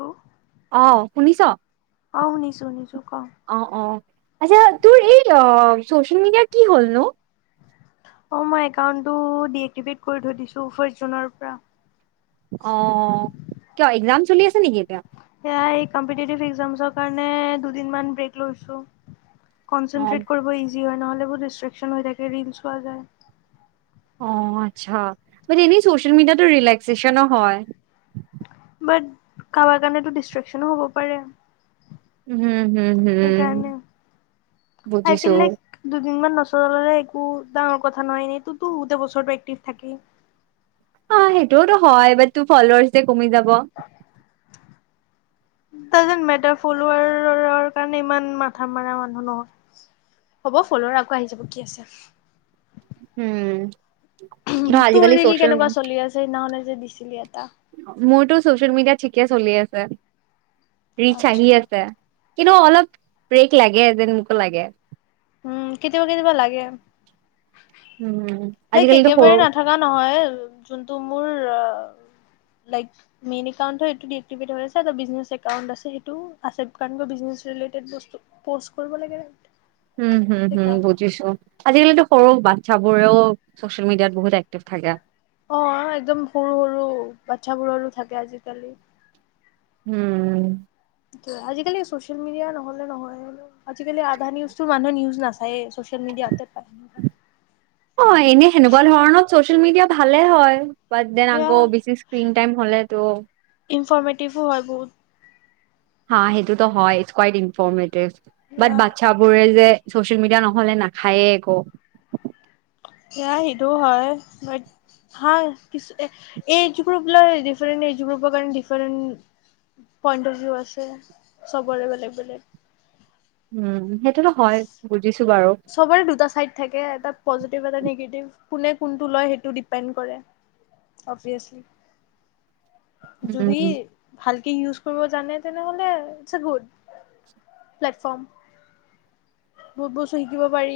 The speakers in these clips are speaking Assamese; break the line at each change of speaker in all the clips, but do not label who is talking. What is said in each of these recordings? হেল্ল'
অ শুনিছ
অঁ শনিছো শনিছো ক
অ আচ্ছা তোৰ এই চচেল মিডিয়া কি হ'ল নো
অ মই একাউটটো দিএক্টিভেট কৰি থৈ দিছো ফাৰ্ষ্ট জুনৰ পৰা
অ কিয এক্সাম তুমি আছা নেকি এতিয়া
প্ৰাই কম্পেটাতিভ এক্সামৰ কাৰণে দুদিন ব্ৰেক লৈছো
অ
কনচেনট্ৰেট কৰিব য হয় নহ'লে বহুত ডষ্ট্ৰকন হৈ থাকে ৰলচ পোৱা যায়
অ আচ্ছা বে এনেই চচিয়েল মিডিয়াটো ৰিলেক্সচনো হয়
বাট কাৰোবাৰ কাৰণেতো ডিষ্ট্ৰেকচনো হ'ব পাৰে
উম হুম উম হম হম
সেইকাৰণে আই
বুজিছো
ফিল লাইক দুদিনমান একো ডাঙৰ কথা নহ নতো গোটেই বছৰটো এক্টিভ থাকে
সেইটো টো হয় বাত ফলৱাছ কমি যাব
ত যেন মে ফুলৰ কাৰণে ইমান মাথা মৰা মানুহ নহয় হ'ব ফুলৱাছ আকৌ আহি যাব কি আছে
উম
তোৰ ৰিল কেনেকুৱা চলি আছে সেইদিনাখনে যে দিছিলি এটা
মোৰতো চচিয়েল মিডিয়াত ঠিকে চলি আছে আহি
আচ্ছা।
আছে কিন্তু অলপ ব্ৰেক লাগে যেন মোকো লাগে
উম কেতিয়াবা কেতিয়াবা লাগে
উম
লাইক
আজিকালিতো
একেবাৰে
সৰু
নাথকা নহয় যোনটো মোৰ লইক মেইন একাউণ্টটো সেইটো দি এক্টিভেটৰ হয় আছে বিষ্ণেছ একাউণ্ট টো আছে
উম হুম হুম
সেইকাৰণে।
বুজিছো আজিকালিতো সৰু বাট চাবোৰেও ছচিয়েল মিডিয়াত বহুত এক্টিভ থাকে
অ একদম সৰু সৰু বাচ্ছাবোৰৰো থাকে আজিকালি
উম
আজিকালি চচিয়েল মিডিয়া নহলে নহয় আজিকালি আধা নিউজ মানুহে নিউজ নাচায় চচিয়েল মিডিয়াতে পায়
অ', এনে সেনেকুৱা ধৰণত চচিয়েল মিডিয়া ভালে হয় ব দিন
সেয়া
আগৌ বেছি স্ক্ৰিন টাইম হলে তো
ইনফৰ্মেটিভো হয় বহুত
হা সেইটোতো হয় ই কোৱাইট ইনফৰ্মেটিভ
এয়া
বাট বাচ্ছা বোৰে যে চচিয়েল মিডিয়া নহলে নাখায়ে একো।
সেয়া সেইটো হয়', ভাল কিু এইজ গ্ৰুপ লৈ ডিফাৰেট এইজ গ্ৰুপৰ কাৰণে ডিফাৰেণ্ট পইণ্ট অফ ভিউ আছে, চবৰে বেলেগ-বেলেগ
উম', সেইটোতো হয়। বুজিছো বাৰু।
চবৰে দুটা চাইড থাকে এটা পজিটিভ, কিবা এটা নিগেটিভ কোনে কোনটো লয় সেইটো ডিপেন্ড কৰে অভিয়চলি। জুবি
উম।
ভাল, কি ইউজ কৰিব জানে তেনেহলে এ', গুড প্লেটফৰ্ম। বহুত বস্ত, শিকিব পাৰি।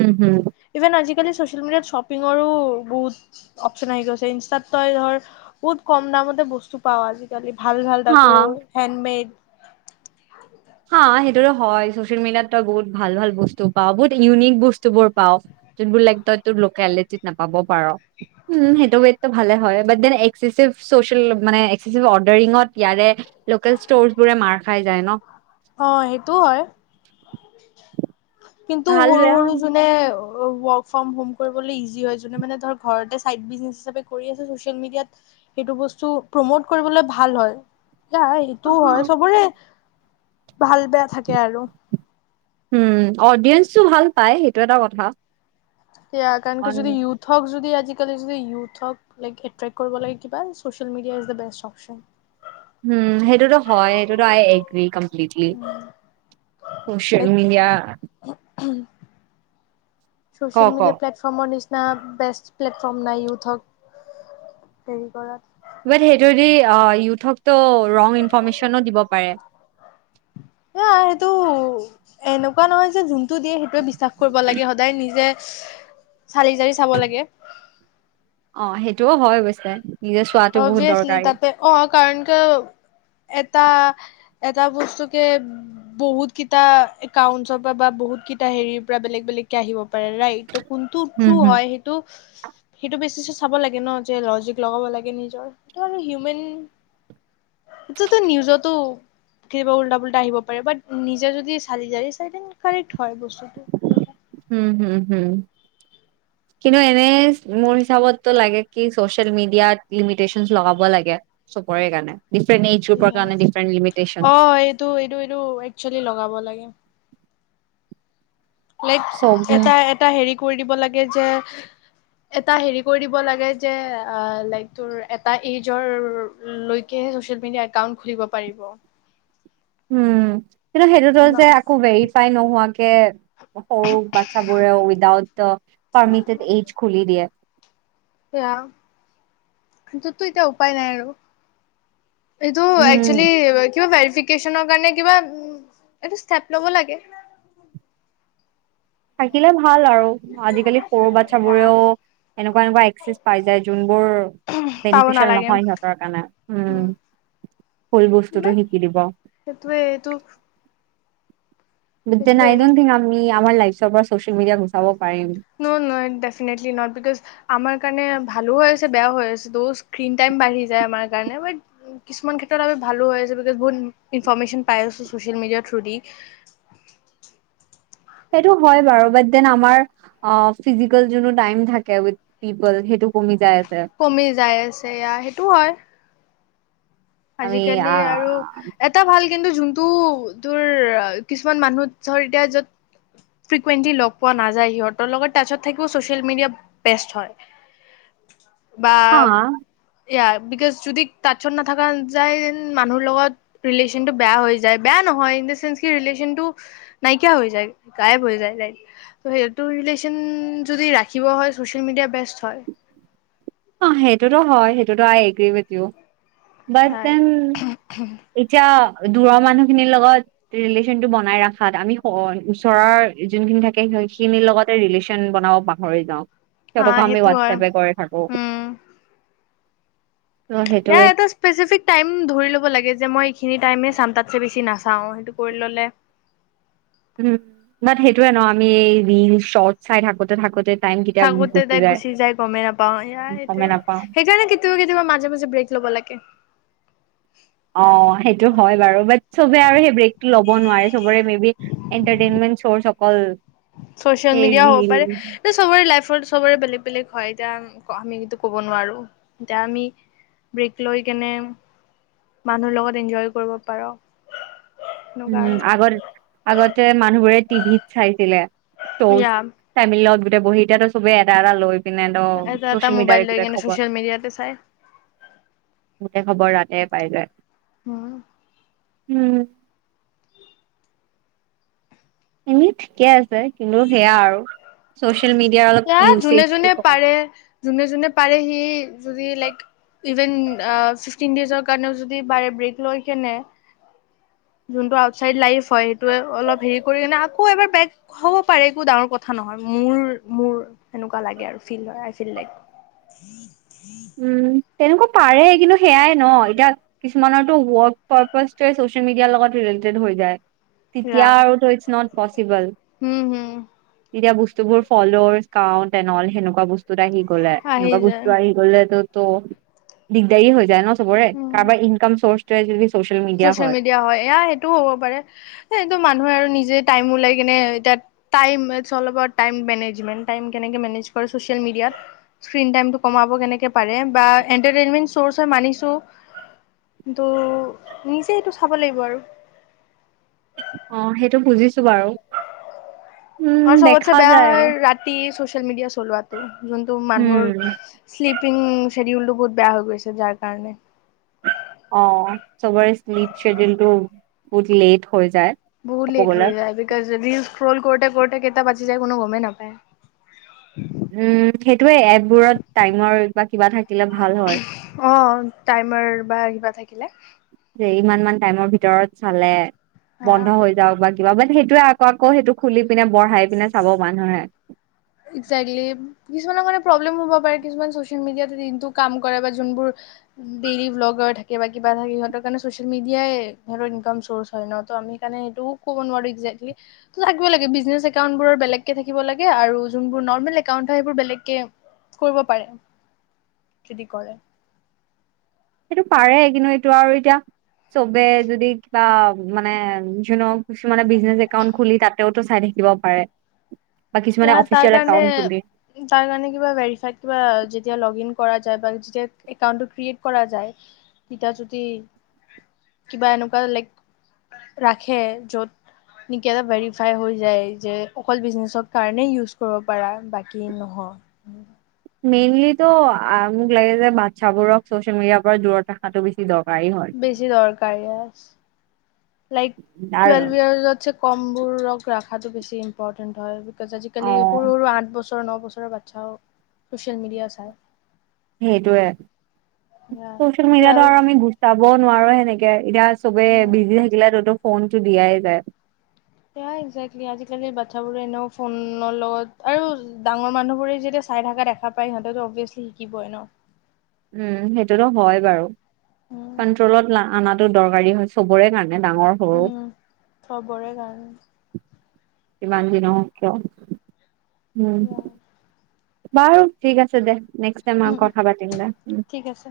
উম', হুম',
ইভেন আজিকালি চচিয়েল মিডিয়াত শ্বিপিংৰো বহুত অপচন আহি গৈছে। ইনষ্টাত তই ধৰ বহুত কম দামতে বস্তু পাওঁ আজিকালি। ভাল-ভাল
হা।
তাকো হেণ্ডমেড,
হ', সেইটোতো হয় চচিয়েল মডিয়াত তই বহুত ভাল-ভাল বস্তু পাওঁ বহুত ইউনিক বস্তুবোৰ পাও, যিবোৰ লাইক তই তোৰ লুকেলিটিত নাপাব পাৰ, হম', হেইটো ৱেট টো ভালে। ডেন এক্সচিছিভ চছিয়েলত মানে এক্সচিচিভ অৰ্দেৰিংত ইয়াৰে লোকেল স্তৰবোৰে মাৰ খাই যায় ন',।
অ', সেইটোও হয়। কিন্তু
ভাল বেয়া
সৰু-সৰু যোনে, ৱৰ্ক-ফৰ্ম-হম কৰিবলে ইজি হয়, মানে ধৰ ঘৰতে চাইড বিজনেছ হিচাপে কৰি আছোঁ চছিয়েল মিডিয়াত হেইটো বস্তু প্ৰমোত কৰিবলে ভাল হয়। সেইটোও হয় চবৰে ভাল-বেয়া থাকে আৰু।
উম', অডিয়েঞ্চটো ভাল পায় সেইটো এটা কথা।
সেয়া কাৰণকে
অন
যদি ইউথহক যদি আজি, আজিকালি যদি ইউথক লাইক এট্ৰেক্ট কৰিব লাগে কিবা social media is- the best option.
হুম', সেইটোতো হয় সেইটোতো I agree, lately social media,
um',
ক
চচিয়েল
ক
-মিডিয়া প্লেটফৰ্মৰ নিচি, বেষ্ট প্লেটফৰ্ম নাই ইউথক হেৰি কৰাত,
বাট সেইটোদি অ', ইউথক, ত', ৰং ইনফৰমেচনো দিব পাৰে।
এয়া সেইটো এনেকুৱা নহয় যে, সেইটোৱে দিয়ে সেইটোৱে বিশ্বাস কৰিব লাগে সদায় নিজে, চালি জাৰি চাব লাগে।
অ', সেইটোও হয় অৱশ্যে। নিজে চোৱাটো বহুত
অবভিয়াছলি
দৰকাৰী।
তাতে অ', কাৰণ কিয়, এটা-এটা বস্তু কে', বহুত কেইটা একাউন্টচৰ পৰা বা বহুত কটা হেৰিৰ পৰা বেলেগ- বেলেগকে আহিব। তাৰেই কোনটো
হম,
ট্ৰ
হম,
হয় সেইটো, সেইটো বেচি চেচিত চাব লাগে ন', যে লজিক লগাব লাগে। নিজৰতু হিউমেন যি তি নিউজতু কিবা উল্টা পুল্টা আহিব পাৰে বাত নিজে যদি চালি জাৰি চাই পাৰিতু। হয় বস্তুটো
হম, হম, হম। কিন্তু এনে মোৰ হিচাপটো লাগে কি চচিয়েল মিডিয়াত লিমিটেচন লগাব লাগে চবৰে কাৰণে ডিফাৰেণ্ট এইজ গ্ৰুপৰ কাৰণে ডিফাৰেণ্ট লিমিটেশচন।
অ এইটো এইটো এইটো একচেলি লগাব লাগে লাইক
চব
এটা এটা হেৰি কৈ দিব লাগে যে এটা হেৰি কৰি দিব লাগে যে লাইকটো এটা এজ্ৰৰ লৈকে ছ'চিয়েল মিডিয়াত একাউণ্ট খুলিব পাৰিব
উম কিন্তু সেইটোত
ন
যে আকৌ ভেৰিত তাই নোহোৱাকে সৰু বাচা বোৰে উইদাউট পাৰ্মিটেড এইজ খুলি দিয়ে
সেয়া কিন্তটো এতিয়া উপায় নাই আৰু এইটো
উম
একচেলি কিবা ভেৰিফিকেচন ভেৰিফিকেচননৰ কাৰণে কিবা এটো ষ্টেপ লব লাগে।
থাকিলে ভাল আৰু আজিকালি সৰু থাকিলে থাকিলে ভাল আৰু আজি কালি সৰু বাচ্ছাবোৰেও এনেকুৱা এনেকুৱা এক্সেচ পাই যায় যোনবোৰ
পাব
বেনিফিচিয়েল
নালাগে
নহয় সিহঁতৰ কাৰণে উম ভুল বস্তুটো
বাট
শিকি দিব
সেইটোৱে এইটো
মেটেন
সেইটোৱে
আই ডন থিংক আমি আমাৰ লাইফ চবৰ ছ'চিয়েল মিডিয়া গুচাব পাৰিম।
ন ন ডেফিনেটলি নট বিকজ আমাৰ কাৰণে ভালো হৈ আছে বেয়া হৈ আছে ত স্ক্ৰীিন টাইম বাঢ়ি যায় আমাৰ কাৰণে বত কিছুমান ক্ষেত্ৰত আমি ভালো হৈ আছে বিকজ বহুত ইনফৰমেশচন পাই আছো ছ'চিয়েল মিডিয়া থ্ৰু দি
সেইটো হয় বাৰু বাদ দেন আমাৰ অ ফিজিকেল যিটো টাইম থাকে উই পিপল সেইটো কমি যায় আছে
কমি যাই আছে ইয়া সেইটো হয়
আমি
আজিকালি
আ
আৰু এটা ভাল কিন্ত যোনটো তোৰ কিছুমান মানুহ ধৰ এতিয়া য'ত ফ্ৰন্টলি লগ পোৱা নাযায় সিহতৰ লগত টাছত থাকিব চচিয়েল মিডিয়া বেষ্ট হয় বা
হা
ইয়াৰ বিকজ যদি টাস্তত নাথাকা যাই যেন মানুহৰ লগত ৰিলেচনটো বেয়া হৈ যায় বেয়া নহয় নাইকিয়া হৈ যায় গাইপ হৈ যায় সেইটো ৰিলেচন যদি ৰাখিব হয় ছ'চিয়েল মিডিয়া বেষ্ট হয়
অ সেইটোতো হয় সেইটোতো আই এগ্ৰি উইথ ইউ বাত
হয়
দেন এতিয়া দূৰৰ মানুহখিনিৰ লগত ৰিলেশ্বনটো বনাই ৰখাত আমি ওচৰৰ যোনখিনি থাকে সেইখিনিৰ লগতে ৰিলেশ্বনটো বনাব পাহৰি যাওঁ
হা
সেইটো কাৰণে আমি
হয়
হোৱাটছএপে কৰি থাকো
উম
ত'
ইয়াৰ
সেইটোৱে
এটা ইছেফিক টাইম ধৰি ল'ব লাগে যে মই এইখিনি টাইমে চাম তাতকে বেছি নাচাও সেইটো কৰি ললে
উম বাত সেইটোয়ে ন আমি ৰিল শৰ্ট চাই থাকোঁতে থাকোঁতে
থাকোঁ‌তে টাইম গুচি যাই গমেই নাপাওঁ। এইয়া
গমে
এইটোয়ে
নাপাও
সেইকাৰণে কেতিয়াবা কেতিয়াবা মাজে মাজে ব্ৰেক ল'ব লাগে।
অ' সেইটো হয় বাৰু বাট সবে আৰু সেই ব্ৰেকটো ল'ব নোৱাৰে চবৰে মে এটাৰেইনমেট অকল
চচিয়েল
সেই
মিডিয়া হ'ব
ৰিল
পাৰে। চবৰে লাইফত চবৰে বেলেগ বেলেগ। হয় এতিয়া আমি কিন্তু ক'ব নোৱাৰোঁ। এতিয়া আমি ব্ৰেক লৈ কেনে মানুহৰ লগত এনজয় কৰিব পাৰোঁ।
উম আগৰ আগতে মানুহবোৰে টিভিত চাইছিলে। তৌচ
ইয়া
[inaudible] লগত গোটেই বহীতাতো চবে এটা এটা লৈ পিনে ত
এটা এটা
চচিয়েল মিডিয়াৰে
মোবাইল লৈ
গোটেই
কিনে
খবৰ
চোচিয়েল মিডিয়াতে চাই।
তাতে খবৰ তাতে পাই যায়।
হম।
উম এনে ঠিকে আছে কিন্তু সেয়া আৰু মিডিয়াৰ অলপ
এ যোনে
ইউছেজটো
যোনে
কম
পাৰে যোনে যোনে পাৰেহি যদি লাইক ইভেন ফিফটিন ডেজৰ কাৰণেও যদি বাৰে ব্ৰেক লৈ কেনে। যোনটো আউটচাইড লাইফ হয়। সেইটোৱে অলপ হেৰি কৰি কিনে আকৌ এবাৰ বেক হ'ব পাৰে একো ডাঙৰ কথা নহয়। মোৰ মোৰ এনেকুৱা লাগে আৰু ফ হয় ফ
উম তেনেকুৱা পাৰে কিন্তু সেয়াই ন এতিয়া কিছুমানৰো ৱৰ্ক পাৰে চচিয়েল মিডিয়াৰ লগত ৰিলেটেড হৈ যায়। তেতিয়া আৰু ধৰিচ ন পচিবল
হুম হুম।
তেতিয়া বস্তুবোৰ ফলৰকাটেনল সেনেকুৱা বস্তুত আহি। লে [inaudible]
আহি
এনেকুৱা
যায়
বস্তু আহি বো দিগদাৰী হৈ যায় ন।
উম
কাৰবাৰ ইনকম চৰ্চ। [unintelligible]
চচিয়েল মিডিয়া হয় এয়া সেইটোও হ'ব পাৰে এইটো মানুহে আৰু নিজে। টাইমলাই কিনেেচিয় মিডিয়াত স্ কমাব কেনেক পাৰে বা এটাৰ চ মানিছো। নিজে এইটো চাব লাগিব আৰু।
অ' সেইটো বুজিছো বাৰু।
আৰু
উম,
সবত
দেখা
বেয়া
যায় আৰু
হয় ৰাতি শো চুছেলমিডিয়া পেলোৱা টু যোনটু
উম,
মানুহৰ চেৰিউলটো বহুত বেয়া হৈ গৈছে যাৰ কাৰণে।
অ' চবৰে্লিপ শেডউলটো বহুত লেট। হৈ যায়
বহুত
ক'ব
লেট
গ'লে।
হৈ যায় বিকজ যদি ফোন কৰতে কৰতে কেইটা বাজি যায় কোনো গমেই নাপায়।
উম ক্ষতি সেইটোৱে এপবোৰত টাইমৰ বা কিবা থাকিলে ভাল হয়।
থিলে
এ ইমান মান টাইমৰ ভিতৰত চালে
হা
বন্ধ হৈ যাও বা কিবা মানে সেইটো ত আকৌ কৌ সেইটো খুলি পিনে বঢ়াই পিনে চাব মানুহে
এজেক্টলি কিছুমানৰ কাৰনে প্ৰব্লেমও হব পাৰে। কিছুমান চচিয়েল মিডিয়াত দিনটো কাম কৰে বা যোনবোৰ দেইলী ব্লগাৰ থাকে বা কিবা থাকে সিহঁতৰ কাৰণে চচিয়েল মিডিয়াই ঘৰৰ ইনকাম চৌৰ্চ হয় ন, ত আমি সেইকাৰণে সেইটোও ক'ব নোৱাৰি এজেক্ট্ৰলি লাগ ব লাগে বিজনেছ একাউণ্টবোৰৰ বেলেগকে থাকিব লাগে আৰু যোনবোৰ নৰ্মেল একাউন্ট হয় সেইবোৰ বেলেগকে কৰিব পাৰে খেতি কৰে
সেইটো পাৰে কিন্তু এইটো আৰু এতিয়া চবে যদি কিবা মানে য কিছুমানে বিজনেচ একাউণ্ট খুলি তাতেওটো চাই থাকিব পাৰে বা কিছুমানে
ইয়াৰ তাৰ
অফিচিয়েল
কাৰণে
একাউন্ট খুলি
তাৰ কাৰণে কিবা ভেৰিফাই কিবা যেতিয়া লগ ইন কৰা যাই বা ষ্টেড একাউণ্টটো ক্ৰীয়েড কৰা যায় তেতিয়া যদি কিবা এনেকোৱা লাইক ৰাখে য'ত নেকি এটা ভেৰিফাই হৈ যায় যে অকল বিজনেছ কাৰণেই ইউজ কৰিব পাৰা বাকী নহয়
মেইনলিতো আ মোক লাগে যে বাচ্ছাবোৰক চ'চিয়েল মিডিয়াৰ পৰা দূৰত ৰখাটো বেছি দৰকা
বেছি দৰকাৰ ইয়াৰ লাইক
আৰু
টুৱেলভ ইয়াৰ লৈ কমবোৰক ৰখাটো বেছি ইম্পৰ্টেণ্ট হয় আজি কালি
অ'
সৰু সৰু আঠ বছৰ আঠ বছৰ ন বছৰৰ বাচ্ছাও ছ'চিয়েল মিডিয়া চায়
সেইটোয়ে চচিয়েল মিডিয়াতো
টুৱেলভ
আৰু আমি গুৰুত্ব ক নোৱাৰো সেনেকে এতিয়া চবে বিজি থাকিলে ততো ফোনটো দিয়াই যায়
সেয়াই এজেক্টলি আজি কালি বাচ্ছাবোৰে এনেও ফোনৰ লগত আৰু ডাঙৰ মানুহবোৰে যেতিয়া চাই থকা দেখা পায় সিহঁতেতো অবিয়েচলি শিকিব ন
উম সেইটোতো হয় বাৰু
উম
কণ্ট্ৰলত লা আনাত টো দৰকাৰী হয় চবৰে কাৰণে ডাঙৰ সৰু
উম চবৰে বাৰু
যিমান যি নহওক কিয় উম
সেয়াই
বাৰু ঠিক আছে দে নেক্স টাইম আ
উম,
কথা পাতিম দে উ
ঠিক আছে।